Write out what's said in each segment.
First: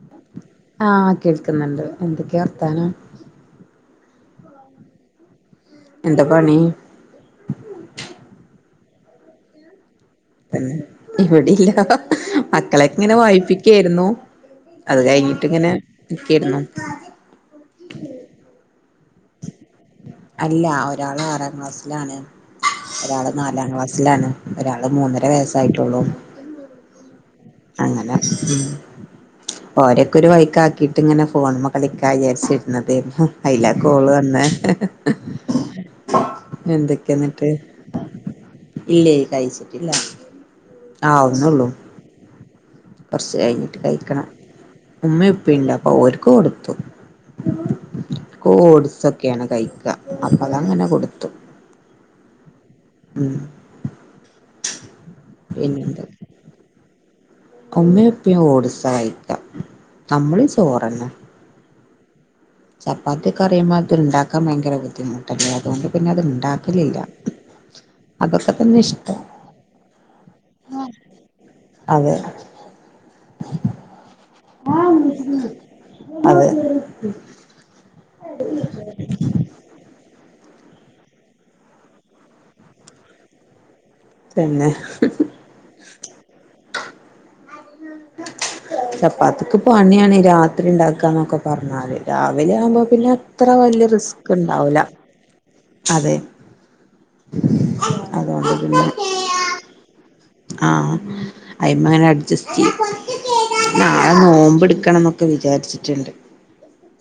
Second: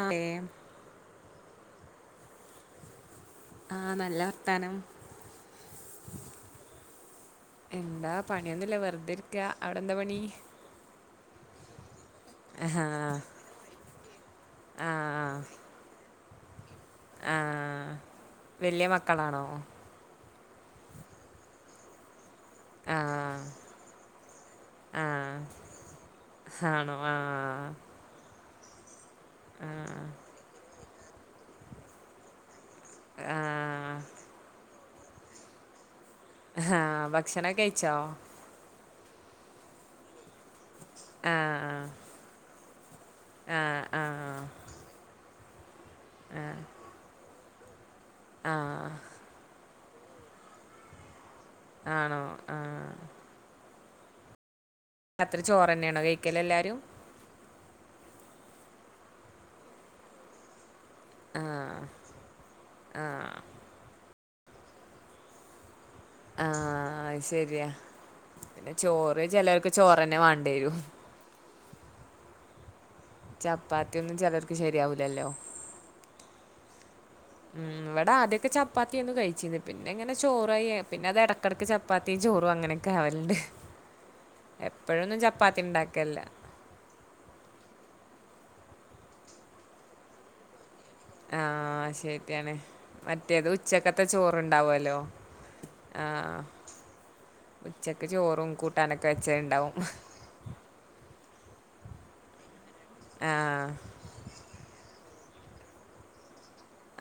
അതെ കേക്കുന്നുണ്ട് എന്തൊക്കെയാ വർത്താനം ആഹ് നല്ല വർത്താനം എന്താ പണി എന്താ പണി ഒന്നുമില്ല വെറുതെ ഇരിക്ക അവിടെ എന്താ പണി ഇവിടെ ഇല്ല മക്കളെ ഇങ്ങനെ ആഹ് വായിപ്പിക്കായിരുന്നു അത് കഴിഞ്ഞിട്ട് ഇങ്ങനെ [unintelligible] ആഹ വല്ല്യ മക്കളാണോ അല്ല ഒരാള് ആറാം ക്ലാസ്സിലാണ് ഒരാള് ആഹ് നാലാം ക്ലാസ്സിലാണ് ഒരാള് മൂന്നര ആഹ് വയസ്സായിട്ടുള്ളു ആണോ ആഹ് അങ്ങനെ ഉം ഓരക്കെ ഒരു വയിക്കാക്കിട്ട് ഇങ്ങനെ ഫോണിമ്മേ കളിക്കാ വിചാരിച്ച് ഇന്നപ്പേക്ക് അയില ആഹ് കോള് വന്നെ ആഹ ഭക്ഷണം കഴിച്ചോ ഇല്ലേ കഴിച്ചിട്ടില്ല ആഹ ആഹ കുറച്ച് കഴിഞ്ഞിട്ട് കഴിക്കണം ഉമ്മേം ഉപ്പേണ്ട് അപ്പൊ ഓരക്ക് കൊടുത്തു ആഹ് ഓഡ്സൊക്കെയാണ് കഴിക്കുക അപ്പൊ അതങ്ങനെ കൊടുത്തു ആണോ ആഹ് ഉം അത്ര ചോറന്നെയണോ കഴിക്കല് എല്ലാരും ഉമ്മൊപ്പേം ഓട് സഹിക്കാം നമ്മള് ചോറന്ന ആഹ് ചപ്പാത്തി ആഹ് കറിയുമാത്റം ഉണ്ടാക്കാൻ ഭയങ്കര ബുദ്ധിമുട്ടല്ലേ അതുകൊണ്ട് പിന്നെ അത് ഇണ്ടാക്കലില്ല ആഹ ശരിയാ അതൊക്കെ പിന്നെ തന്നെ ഇഷ്ടം ചോറ് ചെലർക്ക് ചോറ്ന്നെ വേണം അയ്യോ അതെ ചപ്പാത്തി ഒന്നും ചെലർക്ക് ശരിയാവ് ല്ലല്ലോ അതെ ഉം ഇവിടാദ്യൊക്കെ ചപ്പാത്തിയൊക്കെ കഴിച്ചിന്ന് പിന്നെ എങ്ങനെ ചോറായി പിന്നെ അത് ഏടക്കടക്ക് ചപ്പാത്തിയും ചോറും അങ്ങനൊക്കെ ആവലുണ്ട് പിന്നെ എപ്പോഴൊന്നും ചപ്പാത്തി ഉണ്ടാക്കലില്ല ചപ്പാതിക്ക് പണിയാണ് രാത്രി ഉണ്ടാകുന്ന ന്നൊക്കെ ആ പറഞ്ഞാല് ശരിയാണ് രാവിലെ ആവുമ്പോ പിന്നെ മറ്റേത് അത്ര വല്യ ഉച്ചക്കത്തെ റിസ്ക് ഉണ്ടാവൂല ആഹ് ഉച്ചക്ക് ചോറും അതുകൊണ്ട് പിന്നെ കൂട്ടാനൊക്കെ വെച്ചണ്ടാവും ആഹ് അയ്മ അങ്ങനെ അഡ്ജസ്റ്റ് ചെയ്യും ആ നാളെ നോമ്പ് എടുക്കണംന്നൊക്കെ ഒക്കെ വിചാരിച്ചിട്ടുണ്ട്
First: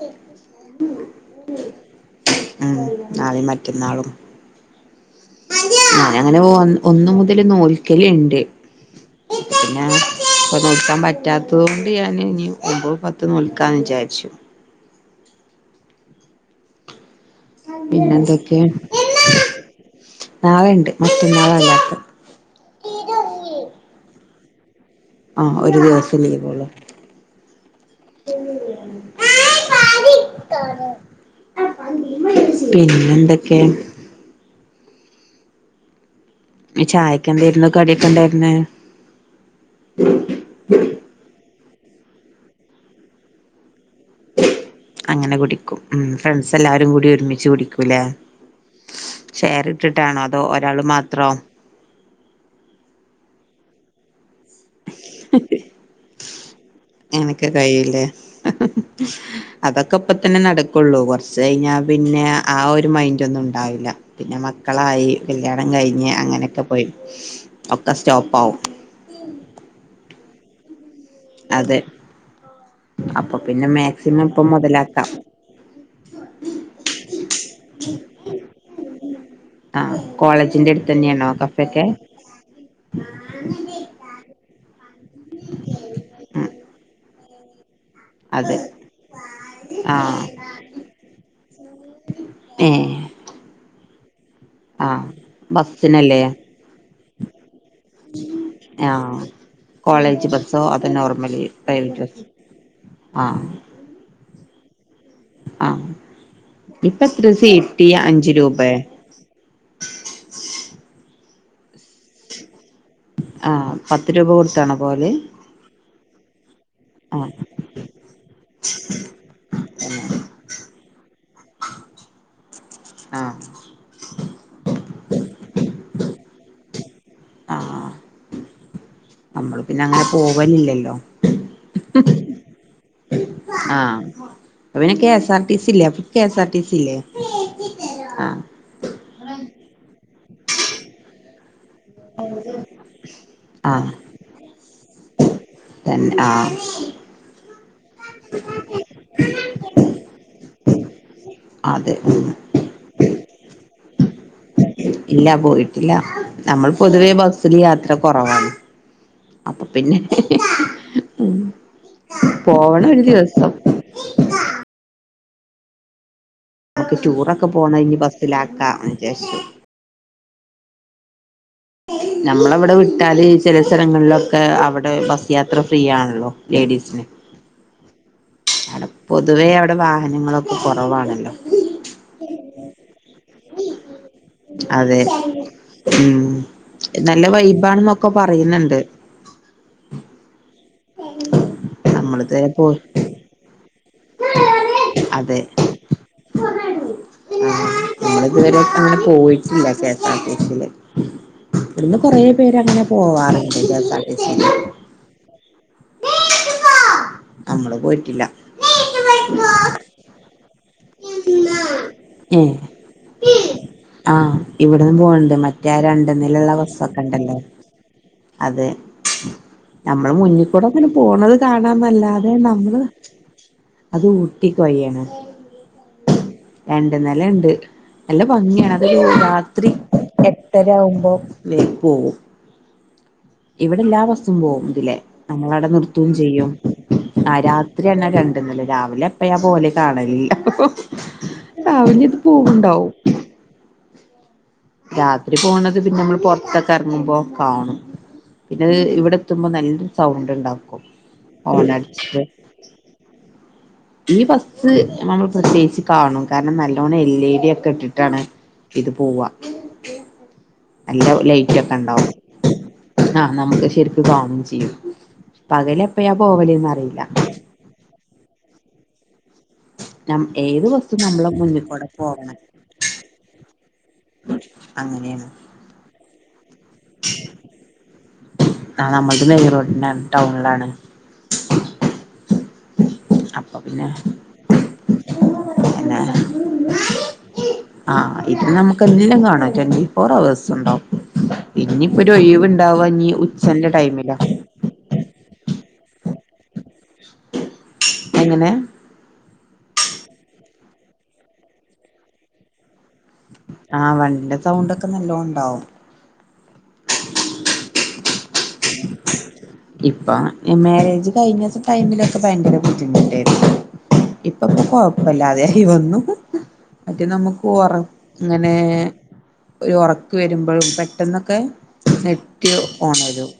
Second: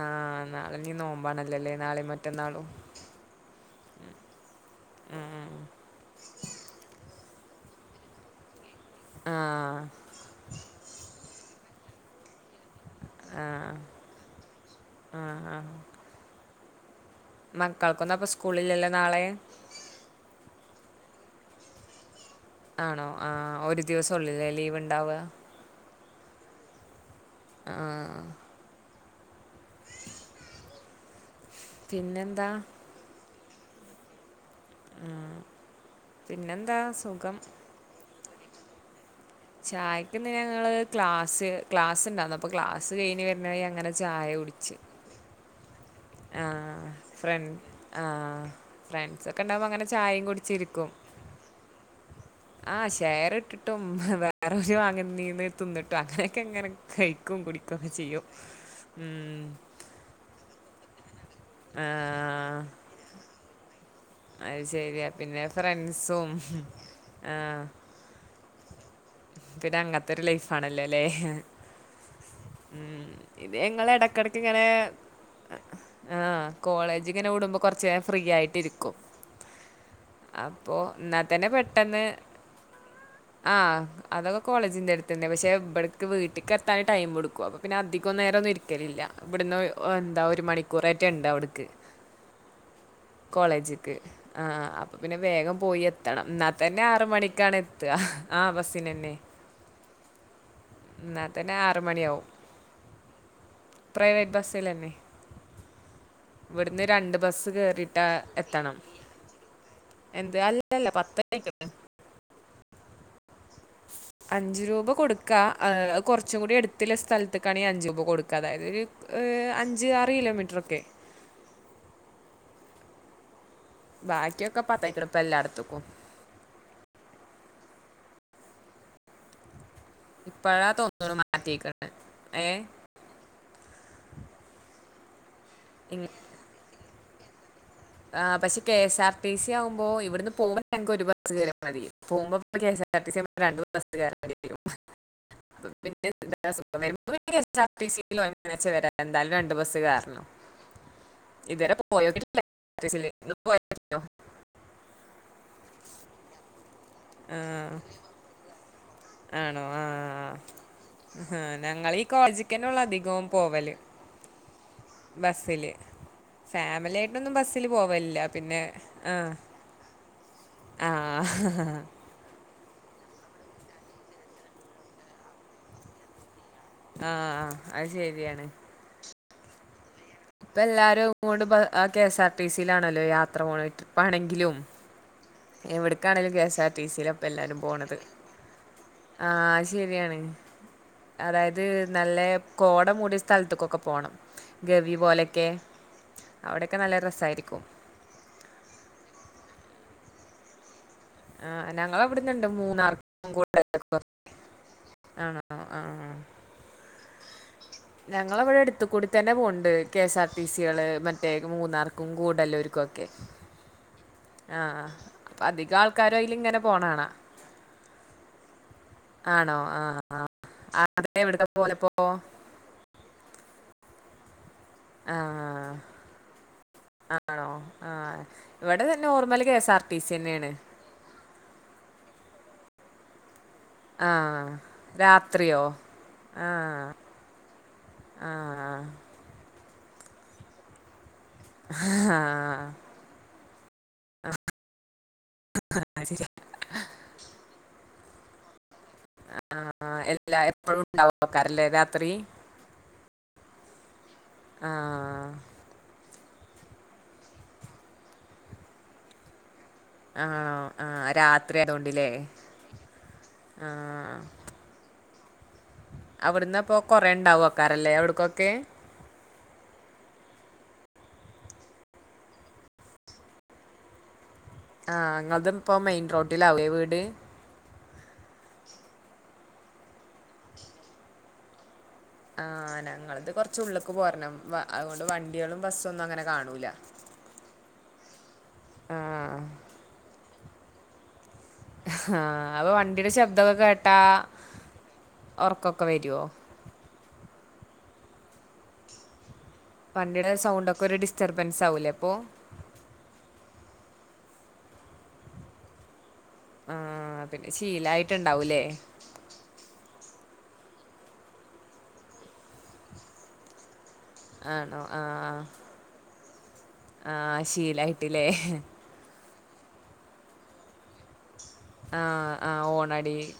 ആഹ് നാളെ നീ നോമ്പാണല്ലല്ലേ നാളേം മറ്റന്നാളും നാളേം മറ്റന്നാളും ഞാനങ്ങനെ ഒന്ന് മുതല് നോൽക്കലിണ്ട് ആ പിന്നെ [unintelligible] ടുക്കാൻ പറ്റാത്തതോണ്ട് ഞാന് ഇനി മ്പോ പത്തുന്നൂൽക്കാന്ന് വിചാര്ച്ചു ആഹ് ആഹ് പിന്നെന്തൊക്കെയാ സ്കൂളിലല്ലോ നാളെ നാളേണ്ട് മറ്റന്നാളാലാക്ക് ആണോ ആഹ് ഒരു ദിവസൊള്ളില്ലേ ലീവ് ഉണ്ടാവുക ആഹ് ഒരു ദിവസെലീവൊള്ളു ആ പിന്നെന്താ പിന്നെന്തെക്കയാ മ് ചായക്കെന്താരുന്നു കടിയൊക്കെണ്ടാരുന്നെ ചായക്കിന്ന് ഞങ്ങള് ക്ലാസ്സ് ക്ലാസുണ്ടാന്ന് അപ്പ ക്ലാസ് കഴിഞ്ഞ് വരണവഴി അങ്ങനൊര് ചായുടിച്ച് അങ്ങനെ കുടിക്കും ഉം ഫ്രണ്ട്സ് എല്ലാരും ആഹ് കൂടി ഫ്ര ഒരുമിച്ച് കുടിക്കൂലേ ആഹ് ഫ്രണ്ട്സൊക്കിണ്ടാവുമ്പങ്ങനെ ചായേം കുടിച്ചിരിക്കും മാത്രോം ആഹ് ഷെയറിട്ടിട് ട്ടും വേറെ വാങ്ങിന്നീന്ന്തിന്ന്ട്ടു അങ്ങനെക്കെ ഇങ്ങനെ എനക്ക് കയൂല്ലേ ഉം. അതൊക്കെ ഇപ്പതന്നെ നടക്കുള്ളൂ കൊറ- ആ, ച്ചഴിഞ്ഞാപിന്നെ ആ ഒരു മൈന്റൊന്നും ഉണ്ടാവില്ല പിന്നെ അത് ശരിയാ മക്കളായി പിന്നെ കല്യാണം കഴിഞ്ഞ് ഫ്രണ്ട്സും അങ്ങനൊക്കെപോയി ആ, ഒക്കെ സ്റ്റോപ്പാവും പിന്നെ അങ്ങത്തൊരു ലൈഫാണല്ലോല്ലേ അപ്പൊപിന്നെ മാക്സിമം ഇപ്പൊ മൊതലാക്കാം ആഹ് കോളേജിങ്ങനെ വിടുമ്പോ കൊറച്ചേരം ഫ്രീയായിട്ടിരിക്കും ആഹ് കോളേജിന്റെ അടുത്തെന്നാണോ കഫെക്കെ ആഹ് അതൊക്കെ കോളേജിന്റെ അടുത്തന്നെ പഷെ ഇവിടക്ക് ഉം വീട്ട്ക്ക് എത്താൻ ടൈംമെടുക്കും പിന്നെ അധികം നേരൊന്നും അതെ ഇരിക്കലില്ല ഇവിടന്ന് ആ എന്താ ഒരു മണിക്കൂറെറ്റെണ്ട് അവിട്ക്ക് ഏ കോളേജ് ആഹ് ആ അപ്പൊപിന്നെ വേഗം പോയി ബസ്സിനല്ലേ എത്തണം എന്നാതന്നെ ആറ്മണിക്കാണ് എത്ത്ക ആ അവസ്- ആഹ് കോളേജ് ബസ്സോ എന്നാ അതൊനോർമലി തന്നെ ആറ് പ്രൈവറ്റ് ബസ് മണിയാവും ആഹ് പ്രൈവേറ്റ് ബസ്സിലന്നെ ആഹ് ഇപ്പെത്ര ബസ് സീട്ടി കയറിയിട്ട് അഞ്ച് രൂപെ എത്തണം എന്ത് അല്ലല്ല പത്തായിക്ണ് ആഹ് അഞ്ചു രൂപ കൊടുക്കാ അഅ് കൊറച്ചും കൂടി എടുത്തില്ല ആ സ്ഥലത്ക്കാണീ അഞ്ചുരൂപ കൊടുക്കാ അതായതൊര് അഞ്ച് ആറ് കിലോമീറ്ററൊക്കെ ആഹ് ബാക്കിയൊക്കെ പത്തായിക് ണ്പ്പ എല്ലാട്ത്തുക്കും ആഹ് നമ്മള് പിന്നെ അങ്ങനെ ഇപ്പഴാ പോവലില്ലല്ലോ തോന്നണു മാറ്റിക്കണ് നേ ആഹ് അവ്നി കെസാർടിസി ല്ലെ പ്പം കേസാർടിസില്ലെ ആഹ് പഷെ കേസ്ആർ ടീസിയാവുമ്പൊ ഇവിട്ന്ന് പോവ്മ്പൊ [unintelligible] ഒരുബസ്കേറിയാമതി. പോവുമ്പം [unintelligible] രണ്ടൂന്ന് ആഹ് ബസ്കേറെണ്ടിവരും തന്നെ ആഹ് പിന്നെതാസുഖം വരുമ്പൊ പിന്നെ കേസ്ആർടിസി [unintelligible] എന്തായാലും രണ്ട് ബസ്സ് കേറണം ഇതരെ അതെ ഉം പോയ്നോക്കിടില്ല സില് [unintelligible] ഇല്ല പോയിട്ടില്ല നമ്മൾ പൊതുവേ ബസ്സില് ആ യാത്രകൊറവാണ് ആണോ ആഹ് ഞങ്ങളീ കോളജിക്കന്നൊള്ളു പോവണം ഒരു അധികോം ദിവസം പോവല് ബസ്സില്. നമുക്ക് ഫാമിലിയായിട്ടൊന്നും ടൂറൊക്കെ ബസ്സില് പോണ ഇനി പോവലില്ല. പിന്നെ ബസ്സിലാക്കാന്ന് ആഹ് വിചാരിച്ചു ആഹ് നമ്മളവിടെ വിട്ടാല് ചില സ്ഥലങ്ങളിലൊക്കെ അവിടെ ബസ് യാത്ര ഫ്രീ ആണല്ലോ ലേഡീസിന് ആഹ് ആ അത് ശരിയാണ് പൊതുവേ അവിടെ വാ ഇപ്പൊ എല്ലാരും അതോണ്ട് ആ കെഎസ് ആർ ടി സിയിലാണല്ലോ യാത്ര പോണെ ട്രിപ്പാണെങ്കിലും അതെ ഉം എവിടക്കാണേലും കെ എസ് ആർ ടി സിയില ഇപ്പ നല്ല എല്ലാരും പോണത് വൈബാണെന്നൊക്കെ പറയുന്നുണ്ട് ആഹ് ശരിയാണ് അതായത് നല്ലെ നമ്മളിതുവരെ പോയി കോട മൂടിയ സ്ഥലത്ത്ക്കൊക്കെ പോണം ഗവി അതെ പോലെയൊക്കെ അവിടെയൊക്കെ നല്ല രസായിരിക്കും ആഹ് നമ്മൾ ഇതുവരെ അങ്ങനെ പോയിട്ടില്ല K S R T C യില് ആ ഇവട്ന്ന് ഞങ്ങളെ കൊറേ ഇവിടുന്നുണ്ട് പേര് അങ്ങനെ മൂന്നാർക്കും പോവാറുണ്ട് കൂടെ K S R T C യില് ആണോ ആഹ് നമ്മള് പോയിട്ടില്ല ഇത് കൂടി തന്നെ പോണ് ണ്ട് കെ എസ് ആർ ടി സികള് മറ്റേ മൂന്നാർക്കും ഏഹ് ഗൂഡല്ലൂർക്കു ഒക്കെ ആഹ് ആ ഇവിടന്നും പോണണ്ട് അപ്പൊ മറ്റേ അധികം രണ്ട് ആൾക്കാരും അതിൽ നിലയുള്ള ഇങ്ങനെ ബസ്സൊക്കെ പോണാണാ ഇണ്ടല്ലേ അതേ ആണോ ആ നമ്മളെ ആ മുന്നിൽക്കൂടെ ആ, അങ്ങനെ അതെ പോണത് എവിടുത്തെ പോലപ്പോ കാണാന്നല്ലാതെ നമ്മള് അത് ഊട്ടിക്ക്‌ വഴിയാണ് ആ [inaudible] രണ്ട് നില ആണോ ഇണ്ട് ആ നല്ല ഭംഗിയാണ് ഇവിടെ അത് തന്നെ ഒരു നോർമൽ കെ രാത്രി എസ് ആർ ടി സി തന്നെയാണ് എട്ടര ആവുമ്പം [unintelligible] പോവും ഇവിടെ എല്ലാ ആ ബസ്സും പോകും ഇതിലെ നമ്മൾ രാത്രിയോ അവിടെ നിർത്തൂം ആ ചെയ്യും ആ രാത്രി ആണ് ആ രണ്ട് നില രാവിലെ എപ്പഴാ പോവല് കാണലില്ല രാവിലിം ഇത് ആ, പോവ്ണ്ടാവും രാത്രി പോണത് പിന്നെ നമ്മൾ ശരി പൊറത്തൊക്കെ ഇറങ്ങുമ്പോ കാണും പിന്നെ ഇവിടെ എത്തുമ്പോ നല്ലൊരു ആഹ് സൗണ്ട് എല്ലാ ഇണ്ടാക്കും എപ്പളും ഉണ്ടാവേക്കാരല്ലേ രാത്രി ഹോണടിച്ചിട്ട് ഈ ബസ് നമ്മൾ ആഹ് പ്രത്യേകിച്ച് കാണും കാരണം നല്ലോണം എൽ ഇ ഡി ഒക്കെ ഇട്ടിട്ടാണ് ഇത് പോവ ആഹ് ആഹ് രാത്രി ലൈറ്റ് ഒക്കെ ആയതോണ്ടില്ലേ ഉണ്ടാവും ആഹ് നമുക്ക് ശെരിക്ക് ആഹ് കാണൂം ചെയ്യും പകല് എപ്പഴാ പോവലേന്ന് അവിടുന്നപ്പോ അറിയില്ല കൊറേ ഉണ്ടാവോക്കാരല്ലേ അവിടക്കൊക്കെ ഏത് ബസ്സും നമ്മളെ മുന്നിൽക്കൂടെ പോകണം ആഹ് അങ്ങനെയാണ് നിങ്ങത് ഇപ്പോ മെയിൻ റോഡിലാവേ വീട് ആഹ് നമ്മടെ മെയിൻറോഡിലാണ് ടൗണിലാണ് ആഹ് ഞങ്ങളത് അപ്പൊ കൊറച്ച് പിന്നെ ഉള്ളിക്ക് പോരണം അതുകൊണ്ട് വണ്ടികളും പിന്നെ ബസ്സൊന്നും അങ്ങനെ കാണൂല ആഹ് ഇതിന് നമുക്ക് എന്തിലും ആഹ് കാണാം ട്വന്റി ഫോർ അവേഴ്സ് ഉണ്ടാവും ഇനിയിപ്പോ ആഹ് ഒഴിവ് അപ്പൊ ഉണ്ടാവാ ഇനി വണ്ടിയുടെ ഉച്ചെന്റെ ടൈമിലാ ഉറക്കൊക്കെ വരുമോ എങ്ങനെ വണ്ടിയുടെ സൗണ്ട് ഒക്കെ ഒരു ഡിസ്റ്റർബൻസ് ആവൂലേ അപ്പൊ ആഹ് വണ്ടീടെ സൗണ്ട് ഒക്കെ നല്ലോണം ഉണ്ടാവും ആഹ് പിന്നെ ശീലം ആയിട്ടുണ്ടാവൂലേ ഇപ്പൊ മാര്യേജ് കഴിഞ്ഞ ടൈമിലൊക്കെ ഭയങ്കര ബുദ്ധിമുട്ടായിരുന്നു ഇപ്പം പിന്നെ ആണോ ആഹ് കൊഴപ്പില്ലാതെയായി വന്നു മറ്റെ നമുക്ക് ആഹ് ഉറക്കം അങ്ങനെ ശീലായിട്ടില്ലേ ഒരു ഉറക്ക് വരുമ്പോഴും പെട്ടെന്നൊക്കെ- ആഹ് നെറ്റ് ആഹ് ഹോണടി ഓണരും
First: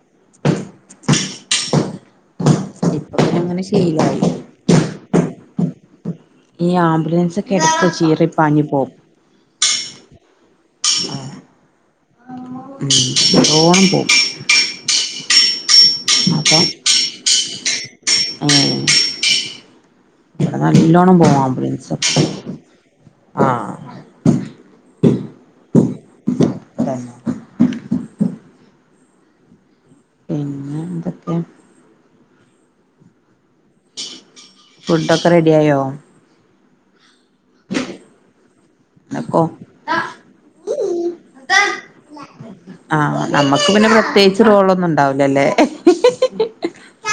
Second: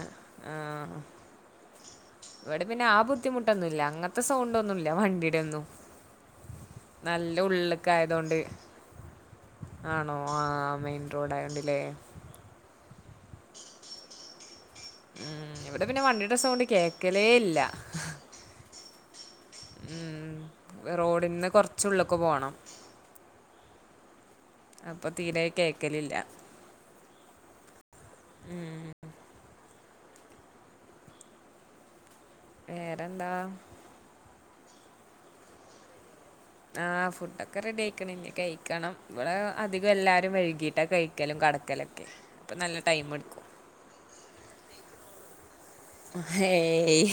ആ ആഹ് ഇവിടെ പിന്നെ ആ ഇപ്പൊ പിന്നെ അങ്ങനെ ബുദ്ധിമുട്ടൊന്നുമല്ല അങ്ങനത്തെ ശീലായി സൗണ്ട് ഒന്നുമല്ല വണ്ടീടെ ഒന്നും ഈ ആംബുലൻസ് നല്ല ഇടയ്ക്കു [unintelligible] ഉള്ളിലേക്കായതുകൊണ്ട് ചീറിപ്പാഞ്ഞു പോവും ആണോ ആമെയിൻ റോഡ് ആയോണ്ടില്ലേ നല്ലോണം പോവും [unintelligible] ഉം ഇവിടെ പിന്നെ വണ്ടിടെ സൗണ്ട് അപ്പം കേക്കലേ ഇല്ല ഏഹ് ഉം, ഇവിടെ നല്ലോണം റോഡിൽ നിന്ന് പോവാം അ ആഹ [unintelligible] അപ്പൊ തീരായി കേക്കലില്ല തന്നെ ഉം പിന്നെ എന്തൊക്കെയ വേറെന്താ ഫുഡൊക്കെ റെഡി ആയോ ആ ഫുഡൊക്കെ റെഡി ആയിക്കണം ഇനി കഴിക്കണം ഇവിടെ ന്നക്കോ അധികം എല്ലാരും വൈകി [unintelligible] ഇവിടെ കഴിക്കലും കെടക്കലും ആ നമക്ക് പിന്നെ പ്രത്യേകിച്ച് റോളൊന്നും ഉണ്ടാവലല്ലേ ഏയ്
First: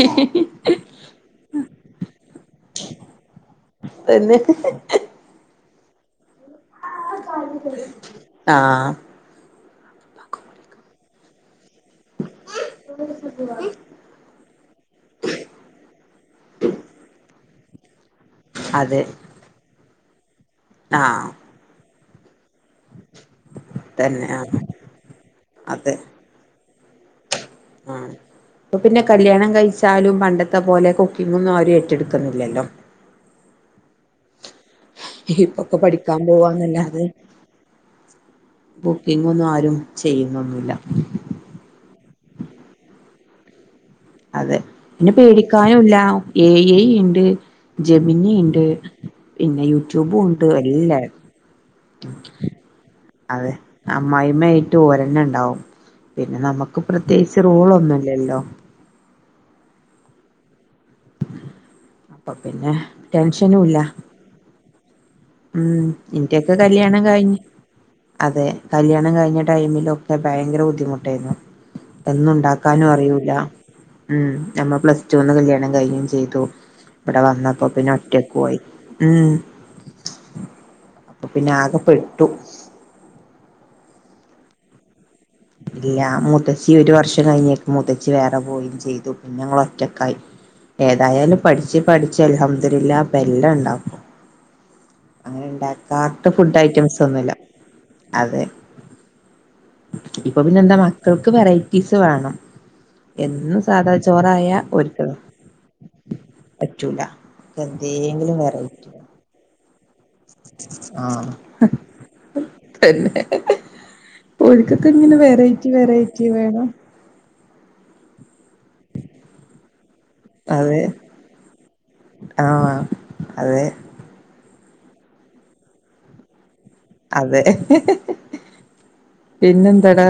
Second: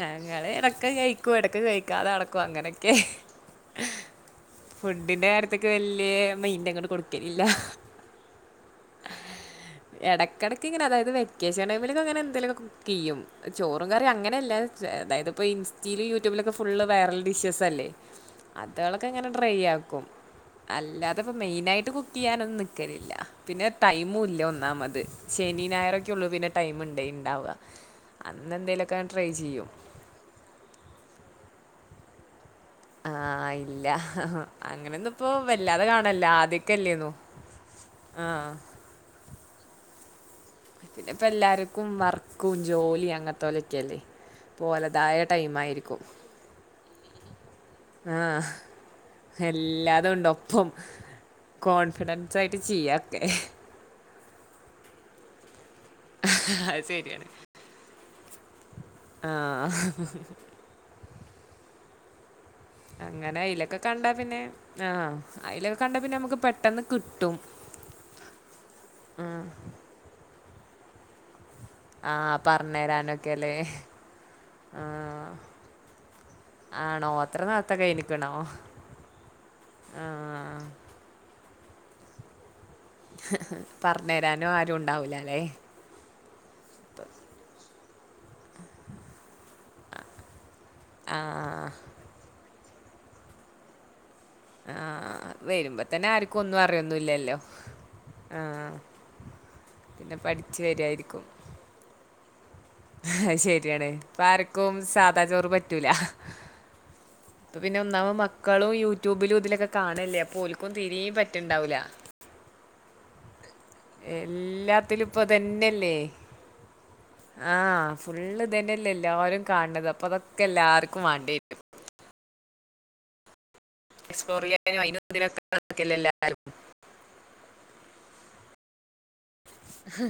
ഞങ്ങളെ ഇടക്കെ കഴ- കഴിക്കും ഇടക്ക് കഴിക്കാതെ കിടക്കും അങ്ങനെയൊക്കെ തന്നെ ഫുഡിന്റെ കാര്യത്തൊക്കെ വലിയ മെയിന്റ ആ ഇടയ്ക്കിടക്ക ഇങ്ങനെ അതായത് വെക്കേഷൻ- ഇടക്കിടക്ക് അങ്ങനെ എന്തെങ്കിലുമൊക്കെ കുക്ക് ചെയ്യും ചോറും കറി അങ്ങന അല്ല ഇൻസ്റ്റയിലും യൂട്യൂബിലും ഫുള്ള്- വൈറൽ ഡിഷസ് അല്ലേ അത് അതെ ഉണ്ടാക്കും അല്ലാതെ ആഹ് മെയിനായിട്ട് കുക്ക് ചെയ്യാനൊന്നും നിക്കലല്ല പിന്നെ ടൈമും തന്നെ ഇല്ല ആഹ് ഒന്നാമത് ശനി ഞായറൊക്കെ ഒക്കെ ഉള്ളൂ പിന്നെ ടൈമ് ഉണ്ട ഉണ്ടാവുക ആ അന്ന് ഇപ്പൊ പിന്നെ എന്തെങ്കിലുമൊക്കെ ട്രൈ കല്യാണം ചെയ്യും കഴിച്ചാലും പണ്ടത്തെ പോലെ കുക്കിംഗ് ഒന്നും ആരും ഏറ്റടു [unintelligible] ഇല്ലാലോ ആ ഇല്ല അങ്ങനെയൊന്നും ഇപ്പോ ഇപ്പൊക്കെ വല്ലാതെ പഠിക്കാൻ കാണല്ല പോവാന്നല്ലാതെ ആദ്യമൊക്കെയുള്ളൂ ആ [unintelligible] ചെയ്യുന്ന പിന്നെ ഇപ്പ എല്ലാർക്കും വർക്കും ജോലിയും അങ്ങനത്തെ പോലെ അതെ പിന്നെ പേടിക്കാനും ഇല്ല ഏ ഐ ഉണ്ട് ആ. ജമിനി ഉണ്ട് പിന്നെ എല്ലാതും യൂട്യൂബും ഉണ്ട് ഒപ്പം. എല്ലാ- കോൺഫിഡൻസ് ആയിട്ട് ചെയ്യുക അതെ അമ്മായിമ്മ ആയിട്ട് ഒരെണ്ണണ്ടാവും പിന്നെ നമുക്ക് അത് പ്രത്യേകിച്ച് റോളൊന്നു ഇല്ലല്ലോ ആഹ് അപ്പൊ പിന്നെ അങ്ങനെ ടെൻഷനുല്ല അയിലൊക്കെ കണ്ടാ പിന്നെ ആ അയിലൊക്കെ ഉം കണ്ടാ പിന്നെ നമുക്ക് ഇന്റൊക്കെ പെട്ടെന്ന് കല്യാണം കിട്ടും. കഴിഞ്ഞ് അതെ കല്യാണം കഴിഞ്ഞ ടൈമിലൊക്കെ ഭയങ്കര ബുദ്ധിമുട്ടായിരുന്നു ആ ഒന്നും ഉണ്ടാക്കാനും അറിയൂല പറഞ്ഞരാനൊക്കെയല്ലേ ഉം നമ്മ പ്ലസ്റ്റൂന് കല്യാണം കഴിയുകയും ചെയ്തു ആണോ ഇവിടെ അത്ര വന്നപ്പോ നേരത്തെ പിന്നെ ഒറ്റക്കുവായി ഉം ആഹ് ആഹ് അപ്പൊ പിന്നെ ആകെപ്പെട്ടു പറഞ്ഞ് തരാനും ആരും ഉണ്ടാവൂല്ല ഇല്ല മൂത്തച്ചി ഒരു വർഷം കഴിഞ്ഞയക്ക് മൂത്തച്ചി വേറെ പോയിം ചെയ്തു പിന്നെ ഞങ്ങള് ഒറ്റ ഒറ്റക്കായി ആ ഏതായാലും പഠിച്ചച്ച് പഠിച്ച് അൽഹംദുലില്ലാ ഇപ്പം എല്ലാം ഇണ്ടാകും ആ അങ്ങനെ വരുമ്പോ ഉണ്ടാക്കാത്ത ഫുഡ് ഐറ്റംസ് ഒന്നുമില്ല അതെ ആഹ് ഇപ്പൊ പിന്നെ എന്താ മക്കൾക്ക് വെറൈറ്റീസ് വേണം അയ് എന്നും ശരിയാണ് സാധാ ഇപ്പ ചോറായ ആർക്കും ഓര്ക്ക് സാദാ ചോറ് പറ്റൂല പറ്റൂല പിന്നെ ഒന്നാമ എന്തെങ്കിലും മക്കളും വെറൈറ്റി യൂട്യൂബിലും ഇതിലൊക്കെ കാണല്ലേ അപ്പോ ഒക്കും തിരിയും ആഹ് പറ്റണ്ടാവൂല തന്നെ ഒൽക്കൊക്കെ എല്ലാത്തിലും ഇങ്ങനെ ഇപ്പോൾ വെറൈറ്റി വെറൈറ്റി വേണം ആഹ് ഫുള്ള് ഇതന്നെയല്ലേ എല്ലാരും കാണണത് അപ്പൊ അതൊക്കെ അതെ എല്ലാർക്കും വാണ്ടിവരും ആഹ് അതെ എക്സ്പലോറിയായും അയ്നും ഇതിനും നിക്കെ അല്ലെ എല്ലാവരും അതെ പിന്നെന്താടാ